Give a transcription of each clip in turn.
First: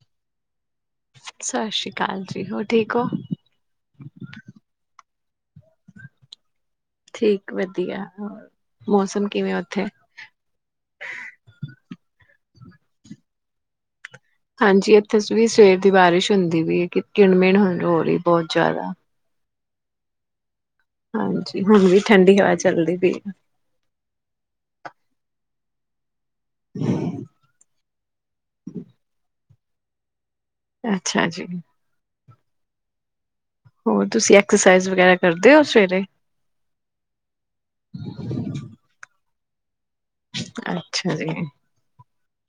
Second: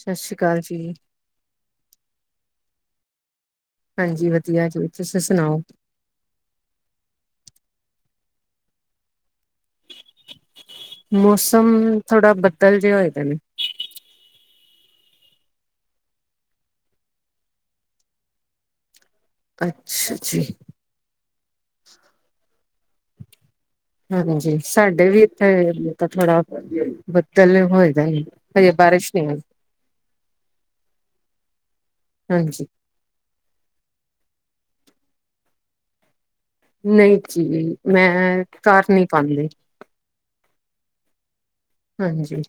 ਸਤਿ ਸ੍ਰੀ ਅਕਾਲ ਜੀ ਸਤਿ ਸ਼੍ਰੀ ਅਕਾਲ ਕਾਲਜੀੀ ਹੋਰ ਠੀਕ ਹੋ ਹਾਂਜੀ ਵਧੀਆ ਜੀ, ਤੁਸੀਂ ਸੁਣਾਓ ਠੀਕ ਵਧੀਆ ਹੋ ਮੌਸਮ ਕਿਵੇਂ ਉੱਥੇ? ਮੌਸਮ ਥੋੜਾ ਬਧ ਤਲ ਜੇਏ ਤਨ ਹਾਂਜੀ ਇੱਥੇ ਵੀ ਸਵੇਰ ਦੀ ਬਾਰਿਸ਼ ਹੁੰਦੀ ਵੀ ਹੈ ਕਿ ਕਿਿਣ ਮਿਣ ਹੋ ਰਹੀ ਬਹੁਤ ਜ਼ਿਆਦਾ ਅੱਛਾ ਜੀ ਹਾਂਜੀ ਹੁਣ ਵੀ ਠੰਡੀ ਹਵਾ ਚ ਚਲਦੀ ਪਈ ਹੈ [unintelligible] ਥੌੜਾ ਬੱਦਲੇ ਹੋਏ ਹਾਂ ਹਜ ਬਾਰਿਸ਼ ਨਹੀਂ ਆ ਅੱਛਾ ਜੀ ਹਾਂਜੀ ਹੋਰ ਤੁਸੀਂ ਐਕਸਰਸਾਈਜ਼ ਵਗੈਰਾ ਕਰਦੇ ਹੋ ਸਵੇਰੇ ਨਹੀਂ ਜੀ ਮੈਂ ਘਰ ਨਹੀਂੀ ਪਾਉਂਦੀ ਅੱਛਾ ਜੀ ਹਾਂਜੀ।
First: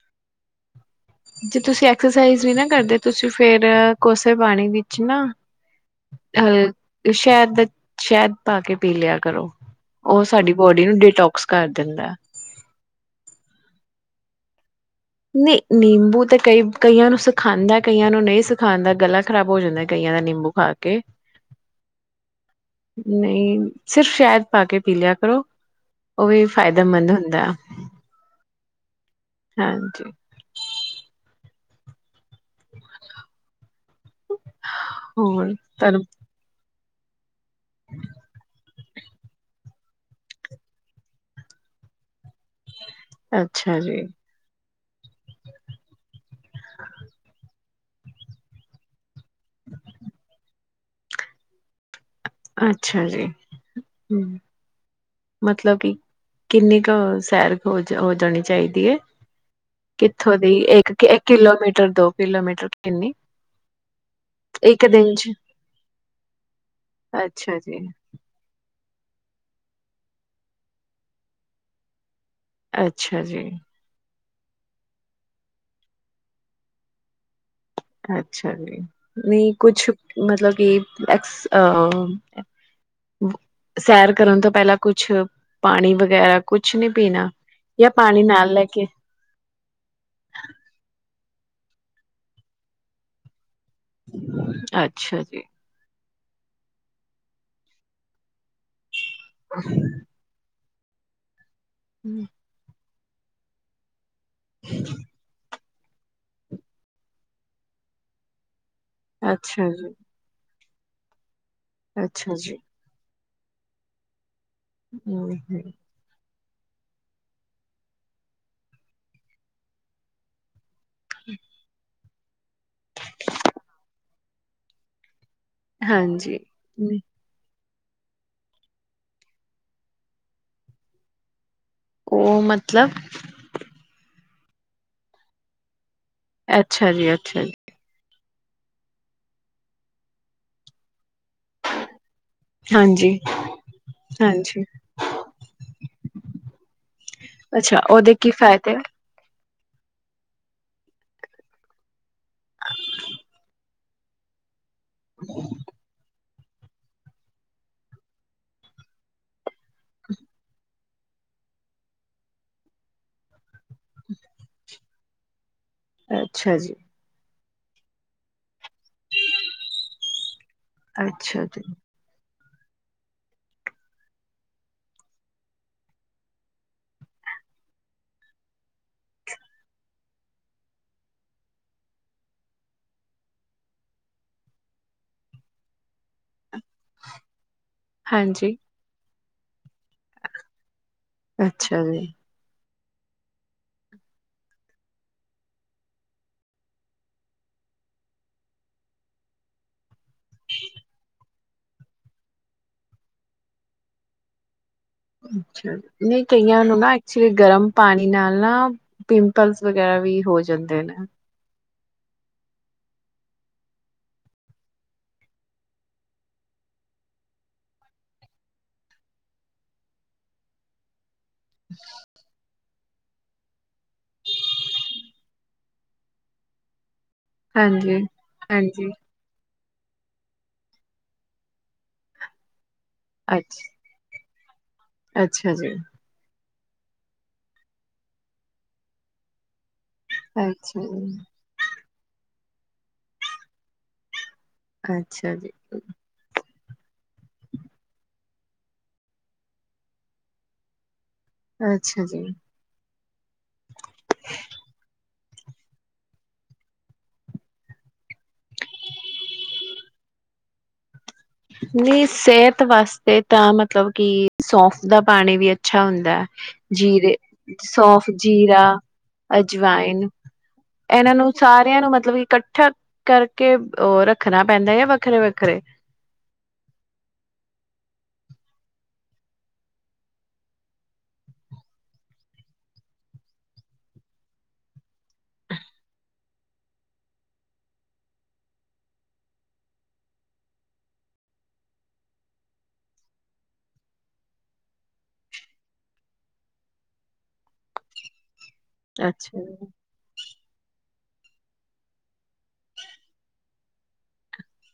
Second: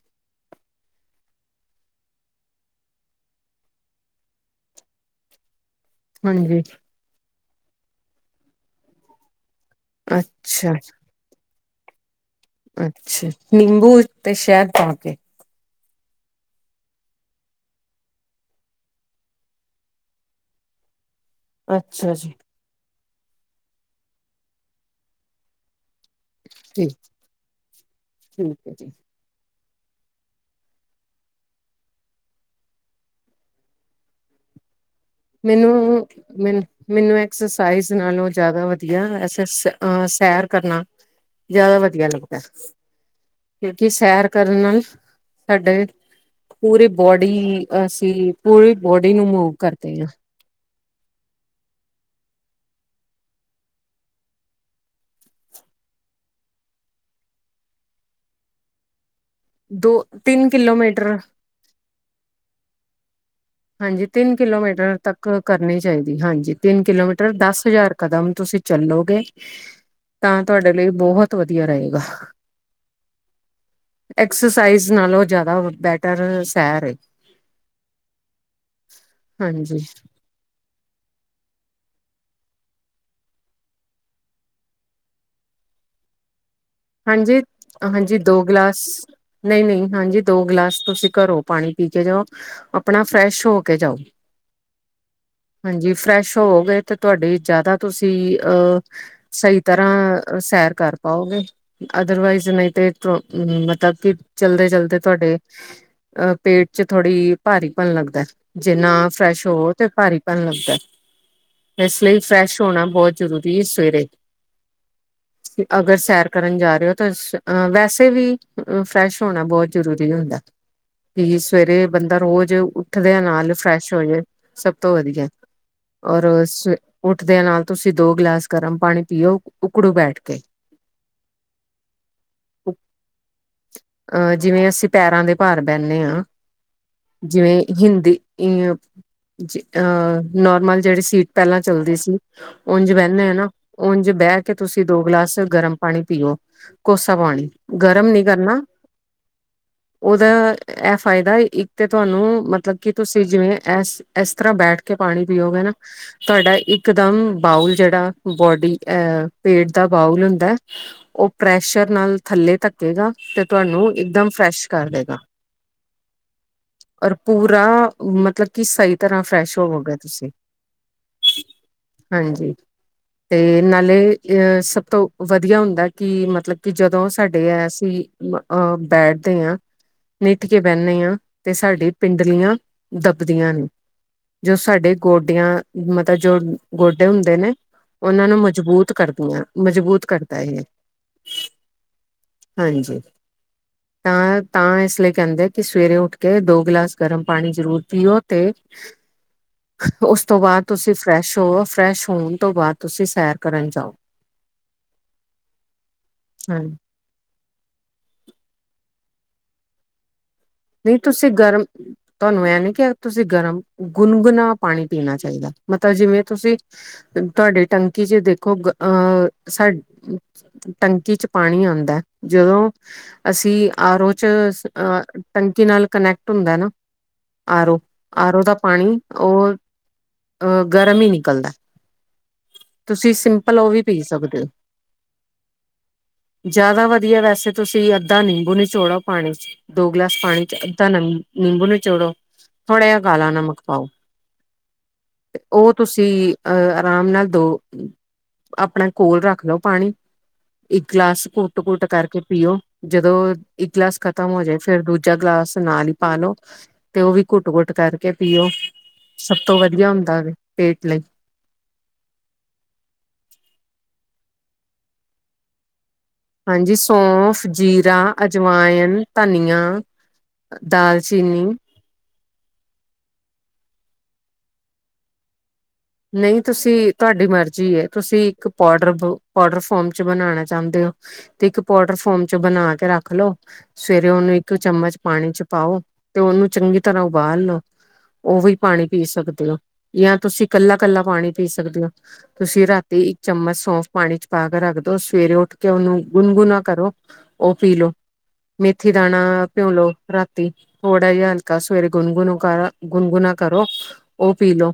ਜੇ ਤੁਸੀਂ ਐਕਸਰਸਾਈਜ਼ ਨੀਨਾ ਕਰਦੇ ਤੁਸੀਂ ਫੇਿਰ ਕੋਸੇ ਪਾਣੀ ਵਿੱਚ ਨਾ ਹਾਂਜੀ, ਅ ਸ਼ਹਿਦ ਦ ਸ਼ਹਿਦ ਪਾ ਕੇ ਪੀ ਲਿਆ ਕਰੋ। ਓ ਸਾਡੀ ਅੱਛਾ, ਬੋਡੀ ਨੂੰ ਡਿਟੋਕਸ ਕਰ ਦਿੰਦਾ। ਅੱਛਾ ਜ ਨਿੰਬੂ ਤੇ ਸ਼ਹਿਦ ਪਾ ਕੇ। ਨਹੀਂ। ਨਿੰਬੂ ਤੇ ਕਈ ਕਈਆਂ ਨੂੰ ਸਿਖਾਂਦਾ, ਕਈਆਂ ਨੂੰ ਨਹੀਂ ਸਿਖਾਂਦਾ ਗਲਾ ਖ਼ਰਾਬ ਹੋ ਜਾਂਦਾ ਕਈਆਂ ਦਾ ਨਿੰਬੂ ਖਾ ਕੇ। ਅੱਛਾ ਜੀ। ਨਹੀਂ, ਸਿਰਫ ਸ਼ਹਿਦ ਪਾ ਕੇ ਪੀ ਲਿਆ ਕਰੋ। ਓ ਵੀ ਫਾਇਦੇਮੰਦ ਹੁੰਦਾ। ਹਾਂਜੀ। ਹਾਂਜੀ। ਹੋਰ ਤੁਹਾਨੂੰ ਮੈਨੂੰ, ਮੈਨੂੰ ਮੈਨੂੰ ਐਕਸਰਸਾਈਜ਼ ਨਾਲੋਂ ਜ਼ਿਆਦਾ ਵਧੀਆ ਐਸਸ ਸੈਰ ਕਰਨਾ ਜ਼ਿਆਦਾ ਵਧੀਆ ਲੱਗਦਾ। ਅੱਛਾ ਕਿਉਂਕਿ, ਜੀ ਸੈਰ ਕਰਨ ਨਾਲ ਨ ਸਾਡੇ ਪੂਰੀ ਬੋਡੀ ਅਸੀਂ ਪੂਰੀ ਬੋਡੀ ਨੂੰ ਮੂਵ ਕਰ ਤੇ ਅੱਛਾ ਜੀ। ਹੂੰ ਮਤਲਬ ਕਿ ਕਿੰਨੀ ਕੁ ਸੈਰ ਹੋ ਹੋ ਜਾਣੀ ਚਾਹੀਦੀ ਹੈ? ਦੋ ਕਿੱਥੋਂ ਤਿੰਨ ਦੀ, ਇੱਕ ਕਿਲੋਮੀਟਰ ਇਕ ਕਿਲੋਮੀਟਰ ਦੋ ਕਿਲੋਮੀਟਰ। ਕਿੰਨੀ? ਹਾਂਜੀ, ਤਿੰਨ ਇੱਕ ਕਿਲੋਮੀਟਰ ਦਿਨ ਤੱਕ ਚ ਕਰਨੀ ਚਾਹੀਦੀ। ਹਾਂਜੀ, ਤਿੰਨ ਕਿਲੋਮੀਟਰ ਅੱਛਾ ਦਸ ਜੀ ਹਜ਼ਾਰ ਕਦਮ ਤੁਸੀਂ ਚੱਲੋ। ਤੇ ਤਾਂ ਤੁਹਾਡੇ ਲਈ ਬਹੁਤ ਵਧੀਆ ਰਹੇਗਾ। ਅੱਛਾ ਜੀ। ਐਕਸਰਸਾਈਜ਼ ਨਾਲੋਂ ਜ਼ਿਆਦਾ ਬੈਟਰ ਸੈਰ ਐ। ਅੱਛਾ ਜੀ, ਨਹੀਂ ਕੁਛ ਮਤਲਬ ਕਿ ਐਕਸ ਅ ਸੈਰ ਕਰਨ ਤੋਂ ਪਹਿਲਾਂ ਕੁਛ ਪਾਣੀ ਵਗੈਰਾ ਕੁਛ ਨੀ ਪੀਣਾ। ਹਾਂਜੀ, ਜਾਂ ਹਾਂਜੀ ਪਾਣੀ ਦੋ ਨਾਲ ਲੈ ਗਿਲਾਸ, ਕੇ ਨਹੀਂ-ਨਹੀਂ ਹਾਂਜੀ, ਦੋ ਗਿਲਾਸ ਤੁਸੀਂ ਘਰੋ ਪਾਣੀ ਪੀ ਕੇ ਜਾਓ, ਆਪਣਾ ਫਰੈਸ਼ ਹੋ ਕੇ ਜਾਓ, ਅੱਛਾ ਜੀ। ਹਾਂਜੀ। ਫਰੈਸ਼ ਹੋਵੋਗੇ ਤੇ ਤੁਹਾਡੇ ਜ਼ਿਆਦਾ ਤੁਸੀਂ ਅ ਸਹੀ ਤਰ੍ਹਾਂ ਸੈਰ ਕਰ ਪਾਓਗੇ? ਅਦਰਵਾਈਜ਼ ਨਹੀਂ ਤੇ ਤ ਮਤਲਬ ਕਿ ਚਲਦੇ- ਚਲਦੇ ਤੁਹਾਡੇ ਅ ਪੇਟ ਚ ਥੋੜ੍ਹੀ ਭਾਰੀਪਣ ਲੱਗਦਾ। ਜਿੰਨਾ ਫਰੈਸ਼ ਅੱਛਾ ਹੋਵੋ ਤੇ ਜੀ, ਭਾਰੀ ਪੈਣ ਲੱਗਦਾ। [unintelligible] ਇਸ ਲਈ ਅੱਛਾ ਫਰੈਸ਼ ਹੋਣਾ ਬਹੁਤ ਜ਼ਰੂਰੀ ਸਵੇਰੇ ਓਏ ਹੋਏ ਅਗਰ ਸੈਰ ਕਰਨ ਜਾ ਰਹੇ ਹੋ ਤਾਂ ਅ ਵੈਸੇ ਵੀ ਫਰੈਸ਼ ਹੋਣਾ ਬਹੁਤ ਜ਼ਰੂਰੀ ਹੁੰਦਾ। ਤੁਸੀਂ ਸਵੇਰੇ ਬੰਦਾ ਰੋਜ਼ ਉੱਠਦਿਆਂ ਨਾਲ ਫਰੈਸ਼ ਹੋ ਜਾਏ ਸਭ ਤੋਂ ਵਧੀਆ। ਔਰ ਹਾਂਜੀ। ਸਵੇ ਉੱਠਦਿਆਂ ਨਾਲ ਤੁਸੀਂ ਦੋ ਗਿਲਾਸ ਗਰਮ ਪਾਣੀ ਪੀਓ ਉੱਕੜੂ ਬੈਠ ਕੇ। ਉਹ ਮਤਲਬ ਅਹ ਜਿਵੇਂ ਅਸੀਂ ਪੈਰਾਂ ਦੇ ਭਾਰ ਬਹਿੰਨੇ ਹਾਂ। ਅੱਛਾ ਜੀ, ਅੱਛਾ ਜੀ, ਜਿਵੇਂ ਹਿੰਦੀ ਜ ਅਹ ਨੋਰਮਲ ਜਿਹੜੇ ਸੀਟ ਪਹਿਲਾਂ ਚੱਲਦੀ ਸੀ ਉਂਝ ਹਾਂਜੀ, ਬਹਿੰਦੇ ਹ ਨਾ ਉਂਝ ਬਹਿ ਕੇ ਹਾਂਜੀ। ਤੁਸੀਂ ਦੋ ਗਲਾਸ ਗਰਮ ਪਾਣੀ ਪੀਓ ਕੋਸਾ ਪਾਣੀ ਅੱਛਾ ਗਰਮ ਉਹਦੇ ਨੀ ਕੀ ਕਰਨਾ। ਫਾਇਦੇ ਉਹਦਾ ਇਹ ਫਾਇਦਾ ਇੱਕ ਤੇ ਤੁਹਾਨੂੰ ਮਤਲਬ ਕਿ ਤੁਸੀਂ ਜਿਵੇਂ ਇਸ ਇਸ ਤਰ੍ਹਾਂ ਬੈਠ ਕੇ ਪਾਣੀ ਪੀਓਗੇ ਨਾ। ਤੁਹਾਡਾ ਇਕ ਦਮ ਬਾਊਲ ਜਿਹੜਾ ਬੌਡੀ ਅਹ ਪੇਟ ਦਾ ਬਾਊਲ ਹੁੰਦਾ ਉਹ ਪ੍ਰੈਸ਼ਰ ਨਾਲ ਥੱਲੇ ਧੱਕੇਗਾ ਤੇ ਤੁਹਾਨੂੰ ਇਕਦਮ ਫਰੈਸ਼ ਕਰ ਦੇਗਾ। ਅੱਛਾ ਜੀ। ਔਰ ਪੂਰਾ ਮਤਲਬ ਕਿ ਸਹੀ ਤਰ੍ਹਾਂ ਫਰੈਸ਼ ਹੋਵੋਗੇ ਤੁਸੀਂ, ਅੱਛਾ ਜੀ, ਹਾਂਜੀ। ਤੇ ਨਾਲੇ ਇਹ ਸਭ ਤੋਂ ਵਧੀਆ ਹੁੰਦਾ ਕਿ ਮਤਲਬ ਕਿ ਜਦੋਂ ਸਾਡੇ ਅਸੀਂ ਅਹ ਬੈਠਦੇ ਹਾਂ ਨਿੱਠ ਕੇ ਬਹਿੰਨੇ ਹਾਂ ਤੇ ਸਾਡੀ ਪਿੰਡਲੀਆਂ ਦੱਬਦੀਆਂ ਨੇ ਜੋ ਸਾਡੇ ਗੋਡਿਆਂ ਮਤਲਬ ਜੋ ਗੋਡੇ ਹੁੰਦੇ ਨੇ ਉਹਨਾਂ ਨੂੰ ਹਾਂਜੀ। ਮਜ਼ਬੂਤ ਕਰਦੇ ਮਜ਼ਬੂਤ। ਕਰਦਾ ਹੈ। ਅੱਛਾ ਜੀ ਹਾਂਜੀ ਜੀ, ਤਾਂ, ਤਾਂ ਇਸ ਲਈ ਕਹਿੰਦੇ ਕਿ ਸਵੇਰੇ ਉੱਠ ਕੇ ਦੋ ਗਿਲਾਸ ਗਰਮ ਪਾਣੀ ਜ਼ਰੂਰ ਪੀਓ ਤੇ ਉਸ ਤੋਂ ਬਾਅਦ ਤੁਸੀਂ ਫਰੈਸ਼ ਹੋ ਫਰੈਸ਼ ਹੋਣ ਤੋਂ ਬਾਅਦ ਤੁਸੀਂ ਸੈਰ ਕਰਨ ਜਾਓ ਅੱਛਾ, ਨਹੀਂ ਹਾਂ ਕਈਆਂ ਨੂੰ ਨਹੀਂ ਨਾ ਐਕਚੁਲੀ ਗਰਮ ਪਾਣੀ ਨਾਲ ਨਾ ਪਿੰਪਲਸ ਵਗੈਰਾ ਵੀ ਹੋ ਜਾ ਨਹੀਂ ਤੁਸੀਂ ਗਰਮ ਤੁਹਾਨੂੰ ਇਹ ਨੀ ਕੇਹਾ ਤੁਸੀਂ ਗਰਮ, ਗੁਨਗੁਣਾ ਪਾਣੀ ਪੀਣਾ ਚਾਹੀਦਾ ਮਤਲਬ ਜਿਵੇਂ ਤੁਸੀਂ ਤੁਹਾਡਡੀ ਟੰਕੀ ਚ ਦੇਖੋ ਅਹ ਸਾ ਟੰਕੀ ਚ ਪਾਣੀ ਆਉਂਦਾ ਜਦੋਂ ਅਸੀਂ ਆਰੋ ਚ, ਅਹ ਟੰਕੀ ਨਾਲ ਕਨੈਕਟ ਹੁੰਦਾ ਨਾ ਆਰੋ, ਹਾਂਜੀ। ਆਰੋ ਦਾ ਹਾਂਜੀ, ਪਾਣੀ ਉਹ ਅਹ ਗਰਮ ਹੀ ਨਿਕਲਦਾ ਤੁਸੀਂ ਅੱਛ ਸਿੰਪਲ ਉਹ ਵੀ ਪੀ ਸਕਦੇ ਹੋ ਅੱਛਾ ਜੀ ਜ਼ਿਆਦਾ ਵਧੀਆ ਵੈਸੇ ਤੁਸੀਂ ਅੱਧਾ ਨਿੰਬੂ ਨੀਚੋੜੋ ਪਾਣੀ ਚ ਦੋ ਗਲਾਸ ਪਾਣੀ ਚ ਅੱਛਾ ਅੱਧਾ ਨ ਜੀ, ਨਿੰਬੂ ਨੀਚੋੜੋ ਥੋੜ੍ਹਾ ਜਿਹਾ ਕਾਲਾ ਨਮਕ ਪਾਓ ਅੱਛਾ ਜੀ ਉਹ ਤੁਸੀਂ ਅਹ ਆਰਾਮ ਨਾਲ ਦੋ ਆਪਣਾ ਕੋਲ ਰੱਖ ਲਓ ਪਾਣੀ, ਇੱਕ ਗਲਾਸ ਘੁੱਟ ਘੁੱਟ ਅੱਛਾ ਕਰਕੇ ਜੀ। ਪੀਓ ਜਦੋਂ ਇੱਕ ਗਲਾਸ ਖਤਮ ਹੋ ਜਾਏ ਦੂਜਾ ਗਲਾਸ ਨਾਲ ਹੀ ਪਾਾਲੋ ਤੇ ਉਹ ਵੀ ਘੁੱਟ ਕੁੁੱਟ ਕਰਕੇ ਪੀਓ ਸਭ ਤੋਂ ਵਧੀਆ ਹੁੰਦਾ ਵ ਪੇਟ ਲਈ ਨਹੀਂ ਸਿਹਤ ਵਾਸਤੇ ਤਾਂ ਮਤਲਬ ਕਿ ਸੌਫ ਦਾ ਪਾਣੀ ਵੀ ਅੱਛਾ ਹੁੰਦਾ ਹਾਂਜੀ ਜੀਰੇ ਸੌਂਫ, ਜੀਰਾ, ਸੌਫ ਜੀਰਾ ਅਜਵਾਇਨ, ਧਨੀਆ, ਅਜਵਾਇਨ ਇਹਨਾਂ ਨੂੰ ਦਾਲਚੀਨੀ ਸਾਰਿਆਂ ਨੂੰ ਮਤਲਬ ਇਕੱਠਾ ਕਰਕੇ ਉਹ ਰੱਖਣਾ ਪੈਂਦਾ ਹੈ ਵੱਖਰੇ ਵੱਖਰੇ ਨਹੀਂ ਤੁਸੀਂ ਤੁਹਾਡੀ ਮਰਜ਼ੀ ਹੈ ਤੁਸੀਂ ਇੱਕ ਪਾੋਡਰ ਪਾੋਡਰ ਫੋਮ ਚ ਬਣਾਉਣਾ ਚਾਹੁੰਦੇ ਹੋ ਤੇ ਇੱਕ ਪਾਡਰ ਫੋਮ ਚ ਬਣਾ ਕੇ ਰੱਖ ਲਓ ਸਵੇਰੇ ਉਹਨੂੰ ਇੱਕ ਚਮਚ ਪਾਣੀ ਚ ਪਾਓ ਤੇ ਉਹਨੂੰ ਚੰਗੀ ਤਰ੍ਹਾਂ ਉਬਾਲ ਲਓ ਉਹ ਵੀ ਪਾਣੀ ਪੀ ਸਕਦੇ ਹੋ ਜਾਂ ਤੁਸੀਂ ਕੱਲਾ ਕੱਲਾ ਪਾਣੀ ਪੀ ਸਕਦੇ ਹੋ ਤੁਸੀਂ ਰਾਤੀ ਇੱਕ ਚਮਚ ਸੌਂਫ ਪਾਣੀ ਚ ਪਾ ਕੇ ਰੱਖਦੋ ਸਵੇਰੇ ਉੱਠ ਕੇ ਉਹਨੂੰ ਗੁਨਗੁਣਾ ਕਰੋ ਉਹ ਪੀ ਲੋ ਮੇਥੀ ਦਾਣਾ ਅੱਛਾ ਜੀ, ਭਿਉਲੋ ਰਾਤੀ ਥੋੜਾ ਜਿਹਾ ਹਲਕਾ ਸਵੇਰੇ ਗੁਨਗੁਨ ਕਰ ਗੁਨਗੁਣਾ ਕਰੋ ਔ ਪੀਲੋ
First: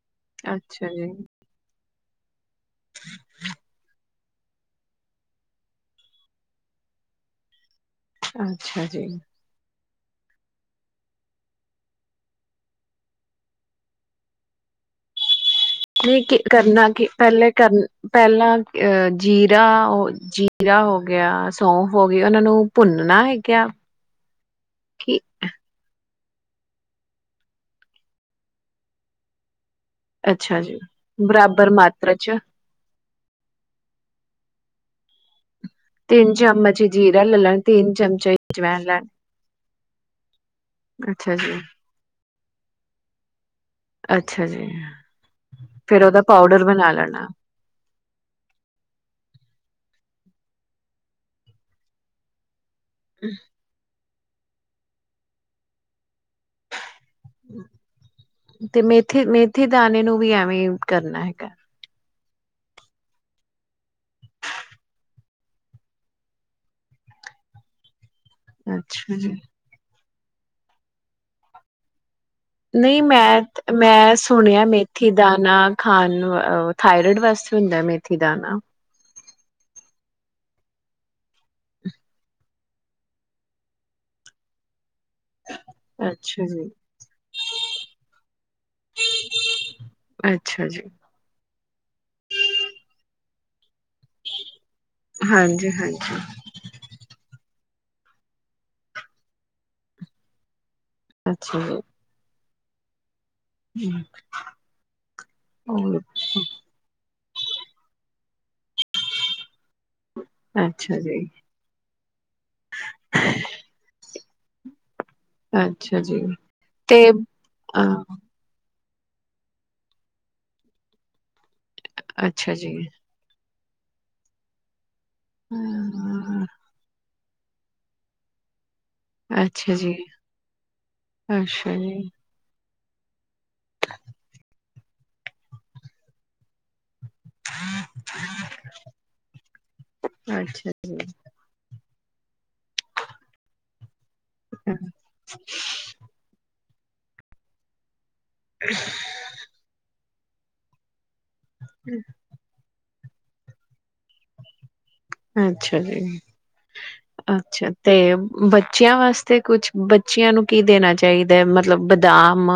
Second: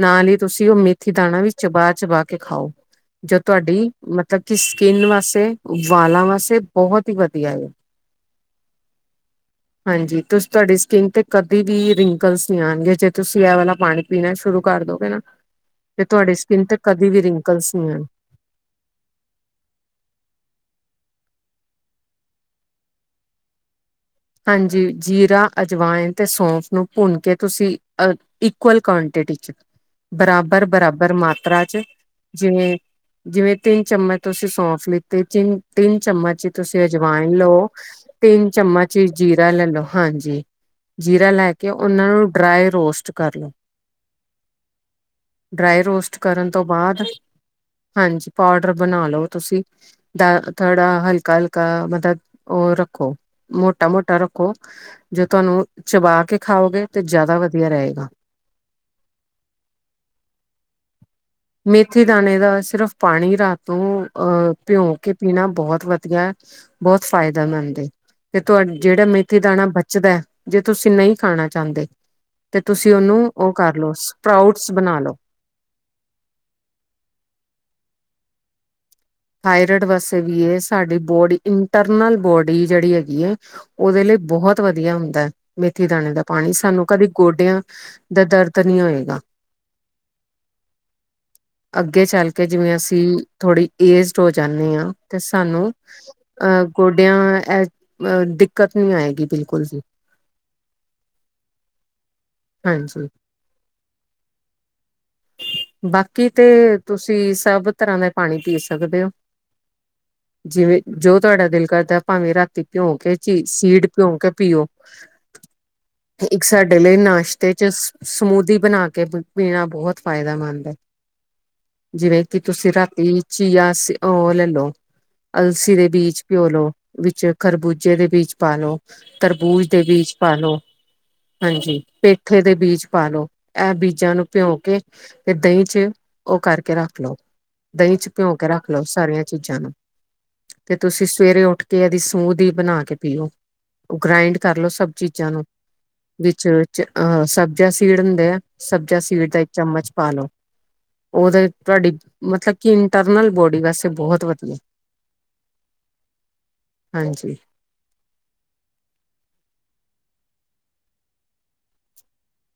ਨਾਲ ਹੀ ਤੁਸੀਂ ਉਹ ਅੱਛਾ ਮੇਥੀ ਜੀ, ਦਾਣਾ ਵੀ ਚਬਾ ਚਬਾ ਕੇ ਖਾਓ ਜੋ ਤੁਹਾਡੀ ਮਤਲਬ ਕਿ ਸਕਿੰਨ ਵਾਸਤੇ ਵਾਲਾਂ ਵਾਸਤੇ ਬਹੁਤ ਹੀ ਵਧੀਆ ਹੈ ਅੱਛਾ ਜੀ ਹਾਂਜੀ ਤੁਸੀਂ ਤੁਹਾਡੀ ਸਕਿੰਨ ਤੇ ਕਦੇ ਵੀ ਰਿੰਕਲਸ ਨਹੀਂ ਆਉਣਗੇ ਜੇ ਤੁਸੀਂ ਇਹ ਵਾਲਾ ਪਾਣੀ ਪੀਣਾ ਸ਼ੁਰੂ ਕਰ ਦੋਗੇ ਨਾ ਤੇ ਨਹੀਂ ਤੁਹਾਡੀ ਸਕਿੰਨ ਤੇ ਕਰਨਾ ਕੀ ਕਦੇ ਵੀ ਪਹਿਲੇ ਕਰ ਰਿੰਕਲਸ ਨਹੀਂ ਆਣ ਪਹਿਲਾਂ ਅ ਜੀਰਾ ਉਹ ਜੀਰਾ ਹੋ ਗਿਆ ਸੌਫ ਹੋ ਗਈ ਉਹਨਾਂ ਨੂੰ ਭੁੰਨਣਾ ਹੈ ਕਯਾ ਹਾਂਜੀ ਜੀਰਾ ਅਜਵਾਇਨ ਅਤੇ ਸੌਂਫ ਨੂੰ ਭੁੰਨ ਕੇ ਤੁਸੀਂ ਇਕੁਅਲ ਕੁਆਂਟਿਟੀ 'ਚ ਅੱਛਾ ਬਰਾਬਰ ਜੀ, ਬਰਾਬਰ ਮਾਤਰਾ ਬਰਾਬਰ ਚ ਮਾਤਰਾ ਜਿਵੇਂ ਜਿਵੇਂ ਤਿੰਨ ਚਮਚ ਤੁਸੀਂ ਸੌਂਫ ਤੇ ਚੀ ਤਿੰਨ ਚਮਚ ਤੁਸੀਂ ਜੀਰਾ ਅਜਵਾਇ ਲੈ ਲੈਣਾ ਲਓ ਤਿੰਨ ਚਮਚੇ ਤਿੰਨ ਅਜਵੈਨ ਚਮਚ ਜੀ ਲੈਣੀ ਜੀਰਾ ਲੈ ਲੋ ਹਾਂਜੀ ਜੀਰਾ ਅੱਛਾ ਲੈ ਜੀ ਕੇ ਉਹਨਾਂ ਨੂੰ ਡਰਾਏ ਰੋਸਟ ਕਰ ਲਓ ਅੱਛਾ ਜੀ ਡਰਾਈ ਫੇਰ ਰੋਸਟ ਉਹਦਾ ਕਰਨ ਪਾਊਡਰ ਤੋਂ ਬਣਾ ਬਾਅਦ ਲੈਣਾ ਹਾਂਜੀ ਪਾਊਡਰ ਬਣਾ ਲਓ ਤੁਸੀਂ ਦਾ ਥੋੜਾ ਹਲਕਾ ਹਲਕਾ ਮਤਲਬ ਉਹ ਰ ਹਮ ਮੋਟਾ ਮੋਟਾ ਰੱਖੋ ਜੋ ਤੁਹਾਨੂੰ ਚਬਾ ਕੇ ਖਾਓਗੇ ਤੇ ਜ਼ਿਆਦਾ ਵਧੀਆ ਰਹੇਗਾ। ਤੇ ਮੇਥੇ ਮੇਥੇ ਦਾਣੇੇ ਨੂੰ ਵੀ ਐਵੇਂ ਕਰਨਾ ਹੈਗਾ ਮੇਥੀ ਦਾਣੇ ਦਾ ਸਿਰਫ਼ ਪਾਣੀ ਰਾਤ ਤੋਂ ਅਹ ਭਿਉ ਕੇ ਪੀਣਾ ਬਹੁਤ ਵਧੀਆ ਬਹੁਤ ਫਾਇਦੇਮੰਦ ਏ ਤੇ ਤੁਹਾਾ ਜਿਹੜਾ ਅੱਛਾ ਜੀ ਮੇਥ ਦਾਣਾ ਬ [unintelligible] ਜੇ ਤੁਸੀਂ ਨਹੀਂ ਖਾਣਾ ਚਾਹੁੰਦੇ ਤੇ ਤੁਸੀਂ ਨਹੀਂ ਉਹਨੂੰ ਮੈਂ ਉਹ ਕਰ ਲਓ ਮੈਂ ਸੁਣਿਆ ਸਪਰਾਊਟਸ ਬਣਾ ਮੇਥੀ ਲਓ। ਦਾਾਨ ਖਾਣ ਥਾਇਰੋਇਡ ਵਾਸਤੇ ਹੁੰਦਾ ਮੇਥ ਠ ਦਾਾਨ ਥਾਇਰਇਡ ਵਾਸੇ ਵੀ ਇਹ ਸਾਡੀ ਬੋਡੀ ਇੰਟਰਨਲ ਬੋਰਡ [unintelligible] ਜਿਹੜੀ ਹੈਗੀ ਉਹਦੇ ਲਈ ਬਹੁਤ ਵਧੀਆ ਹੁੰਦੀ ਮੇਥੀ ਦਾਣੇ ਦਾ ਅੱਛਾ ਪਾਣੀ ਜੀ ਸਾਨੂੰ ਕਦੇ ਗੋਡਿਆਂ ਦਾ ਦਰਦ ਨਹੀਂ ਹੋਏਗਾ ਅੱਛਾ ਜੀ ਅੱਗੇ ਚੱਲ ਕੇ ਜਿਵੇਂ ਅਸੀਂ ਥੋੜੀ ਏਜਡ ਹੋ ਜਾਂਦੇ ਹਾਂ ਤੇ ਹਾਂਜੀ ਸਾਨੂੰ ਹਾਂਜੀ ਅਹ ਗੋਡਿਆਂ ਅ ਦਿੱਕਤ ਨਹੀਂੀ ਆਏਗੀ ਬਿਲਕੁਲ ਵੀ ਅੱਛਾ ਜੀ ਹਾਂ ਹੋਰ ਬਾਕੀ ਤੇ ਤੁਸੀਂ ਤੁ ਸਭ ਤਰ੍ਹਾਂ ਦਾ ਪਾਣੀ ਦੇ ਸਕਦੇ ਹੋ ਜਿਵੇਂ ਅੱਛਾ ਜੋ ਜੀ ਤੁਹਾਡਾ ਦਿਲ ਕਰਦਾ ਭਾਵੇਂ ਰਾਤੀ ਭਿਉ ਕੇ ਚ ਸੀਡ ਭਿਉਂ ਕੇ ਪੀਓ ਅੱਛਾ ਜੀ ਤੇ ਰਿਸ਼ਤੇ ਚ ਅ ਸਮੂਦੀ ਬਣਾ ਕੇ ਕਿ ਪੀਣਾ ਬਹੁਤ ਫਾਇਦੇਮੰਦ ਹੈ ਜਿਵੇਂ ਕਿ ਅੱਛਾ ਤੁਸੀਂ ਜੀ ਰਾਤੀ ਚੀਆਸੀ ਉਹ ਲਲੋ ਅਲਸੀ ਦੇ ਬੀਜ ਘਿਓਲਓ ਵਿੱਚ ਖਰਬੂਜੇ ਦੇ ਬੀਜ ਪਾ ਲ ਲੋ ਤਰਬੂਜ ਅੱਛਾ ਦੇ ਜੀ ਬੀਜ ਪਾ ਲੋ ਅੱਛਾ ਹਾਂਜੀ ਜੀ ਪੇ ਮਠੇ ਦੇ ਬੀਜ ਪਾ ਲਓ ਇਹ ਬੀਜਾਂ ਨੂੰ ਭਿਉ ਕੇ ਤੇ ਦਹੀਂ ਚ ਉਹ ਕਰਕੇ ਰੱਖ ਰੱਖ ਲਓ ਦਹੀਂ ਚ ਭਿਉਂ ਕੇ ਰੱਖ ਲਓ ਸਾਰੀਆਂ ਚੀਜ਼ਾਂ ਨੂੰ ਅੱਛਾ ਤੇ ਜੀ, ਤੁਸੀਂ ਸਵੇਰੇ ਉੱਠ ਕੇ ਇਹਦੀ [unintelligible] ਦੀ ਬਣਾ ਕੇ ਪੀਓ ਗ੍ਰਾਇੰਡ ਕਰਲੋ ਸਭ ਚੀਜ਼ਾਂ ਨੂੰ ਵਿੱਚ ਅਹ ਸਦਿਆ ਸ ਸੀੜਨ ਸਬਜ਼ਾ ਸੀਡ ਦਾ ਇੱਕ ਚਮਚ ਪਾ ਲੋੋ ਉਹਦੇ ਤੁਹਾਡੀ ਮਤਲਬ ਕਿ ਇੰਟਰਨਲ ਬੋਡੀ ਵੈਸੇ ਬਹੁਤ ਵਧੀਆ ਅੱਛਾ ਜੀ ਹਾਂਜੀ ਅੱਛਾ ਤੇ ਬੱਚਿਆਂ ਵਾਸਤੇ ਕੁਛ ਬੱਚਿਆਂ ਨੂੰ ਕੀ ਦੇਣਾ ਚਾਹੀਦਾ ਹੈ ਮਤਲਬ ਬਦਾਮ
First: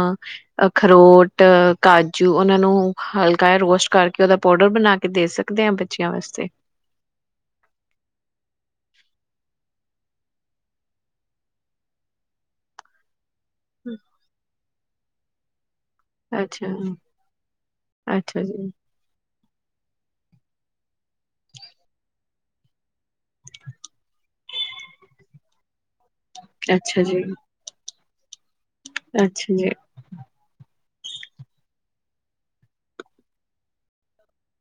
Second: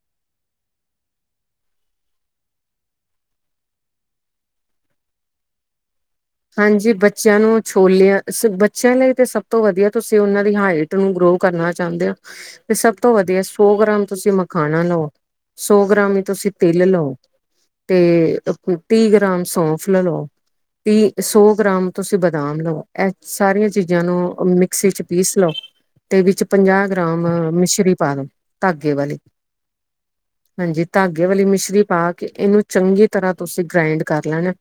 ਅਖਰੋਟ ਕਾਜੂ ਉਹਨਾਂ ਨੂੰ ਹਲਕਾ ਰੋਸਟ ਕਰਕੇ ਉਹਦਾ ਪਾੋਡਰ ਬਣਾ ਕੇ ਦੇ ਸਕਦੇ ਆ ਬ ਹਾਂਜੀ ਬੱਚਿਆਂ ਨੂੰ ਛੋਲਿਆਂ ਬੱਚਿਆਂ ਲਈ ਤੇ ਸਭ ਤੋਂ ਵਧੀਆ ਤੁਸੀਂ ਉਹਨਾਂ ਦੀ ਹਾਈਟ ਨੂੰ ਗਰੋ ਕਰਨਾ ਚਾਹੁੰਦੇ ਹੋ ਤੇ ਸਭ ਤੋਂ ਵਧੀਆ ਸੌ ਗ੍ਰਾਮ ਤੁਸੀਂ ਮਖਾ ਹਨ ਨੂੰ ਸੌ ਗ੍ਰਾਮ ਹੀ ਤੁਸੀਂ ਅੱਛਾ, ਤਿਲ ਲਓ ਤੇ ਅੱਛਾ ਜੀ, ਤੀਹ ਗ੍ਰਾਮ ਸੌਫ ਲ ਲੋ ਵੀ ਸੌ ਗ੍ਰਾਮ ਤੁਸੀਂ ਬਦਾਮ ਲਓ ਇਹ ਸਾਰੀਆਂ ਚੀਜ਼ਾਂ ਨੂੰ ਮਿਕਸੀ ਚ ਪੀਸ ਲਓ ਤੇ ਵਿੱਚ ਪੰਜਾਹ ਅੱਛਾ ਜੀ, ਗ੍ਰਾਮ ਮਿਸ਼ਰੀ ਪਾਾਨ ਧਾਗੇ ਵਾਲੇ ਅੱਛਾ ਜੀ। ਹਾਂਜੀ ਧਾਗੇ ਵਾਲੀ ਮਿਸ਼ਰੀ ਪਾ ਕੇ ਇਹਨੂੰ ਚੰਗੀ ਤਰ੍ਹਾਂ ਤੁਸੀਂ ਗ੍ਰਾਇੰਡ ਕਰ ਲੈਣਾ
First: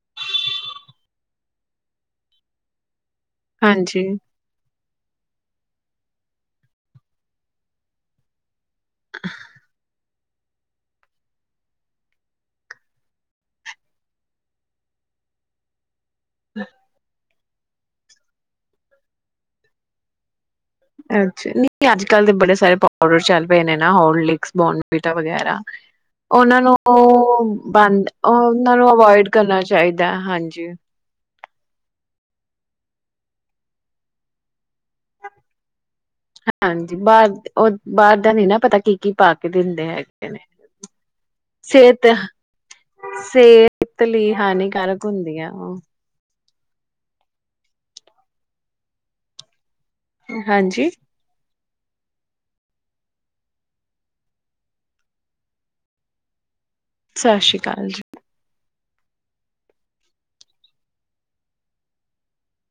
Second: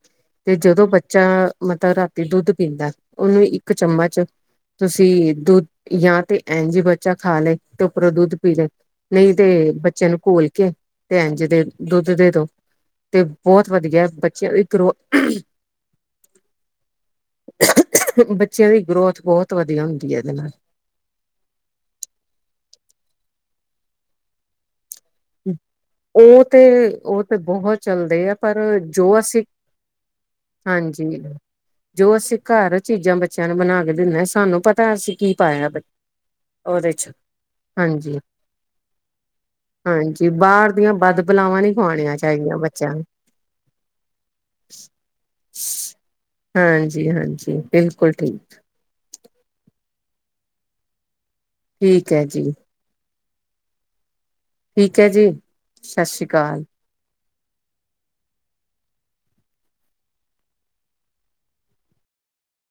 ਤੇ ਜਦੋਂ ਬੱਚੇ ਜਾਂ ਮਤਲਬ ਰਾਤੀ ਦੁੱਧ ਪੀਂਦਾ ਉਹਨੂੰ ਇੱਕ ਹਾਂਜੀ, ਚਮਚ ਤੁਸੀਂ ਦੁੱਧ ਜਾਂ ਤੇ ਐਨ ਜਿ ਬੱਚਾ ਖਾ ਲੈ ਤੇ ਉੱਪਰੋਂ ਦੁੱਧ ਨਹੀਂ ਤੇ ਬੱਚਿਆਂ ਨੂੰ ਘੋਲ ਕੇ ਤੇ ਇੰਝ ਦੇ ਦੁੱਧ ਦੇ ਦੋ ਤੇ ਬਹੁਤ ਵਧੀਆ ਬੱਚੇ ਇੱਕ ਰੋ ਹਮ ਬੱਚਿਆਂ ਦੀ ਗਰੋਥ ਬਹੁਤ ਵਧੀਆ ਹੁੰਦੀ ਹੈ ਇਹਦੇ ਨਾਲ। ਅੱਛਾ, ਨਹੀਂ ਤਾਂ ਅੱਜ ਕੱਲ ਦੇ ਬੜੇ ਸਾਰੇ ਪਾਊਡਰ ਚੱਲ ਪਏ ਨੇ ਨਾ, ਹੋਰਲਿਕਸ, ਬੋਰਨ। ਮਿਰਚਾਂ ਵਗੈਰਾ, ਉਹ ਉਹਨਾਂ ਤੇ ਨੂੰ ਉਹ ਤੇ ਬਹੁਤ ਬੰਦ ਚੱਲਦੇ ਆ ਪਰ ਉਹਨਾਂ ਨੂੰ ਜੋ ਅਵੋਇਡ ਅਸੀਂ ਕਰਨਾ ਚਾਹੀਦਾ, ਹਾਂਜੀ। ਜੋ ਅਸੀਂ ਘਰ ਚੀਜ਼ਾਂ ਬੱਚਿਆਂ ਨੂੰ ਬਣਾ ਕੇ ਦਿੰਦੇ ਹਾਂ, ਸਾਨੂੰ ਪਤਾ ਅਸੀਂ ਕੀ ਪਾਇਆ। ਉਹਦੇ ਹਾਂਜੀ, ਚ ਬਾਹਰ ਉਹ ਬਾਹਰ ਹਾਂਜੀ ਦਾ ਨੀ ਨਾ ਪਤਾ ਕੀ ਕੀ ਪਾ ਕੇ ਦਿੰ ਹਾਂਜੀ ਹੈਗੇ ਨੇ, ਬਾਹਰ ਦੀਆਂ ਬਦ ਬਲਾਵਾਂ ਨਹੀਂ ਸਿਹਤ ਖਵਾਉਣੀਆਂ ਚਾਹੀਦੀਆਂ ਬੱਚਿਆਂ ਨੂੰ ਸਿਹਤ ਲਈ ਹਾਨੀਕਾਰਕ ਹੁੰਦੀਆਂ ਆ ਉਹ। ਹਾਂਜੀ ਹਾਂਜੀ ਬਿਲਕੁਲ ਠੀਕ। ਹਾਂਜੀ। ਠੀਕ ਹੈ ਜੀ। ਠੀਕ ਹੈ ਜੀ, ਸਤਿ ਸ਼੍ਰੀ ਅਕਾਲ। ਸਤਿ ਸ਼੍ਰੀ ਅਕਾਲ ਜੀ।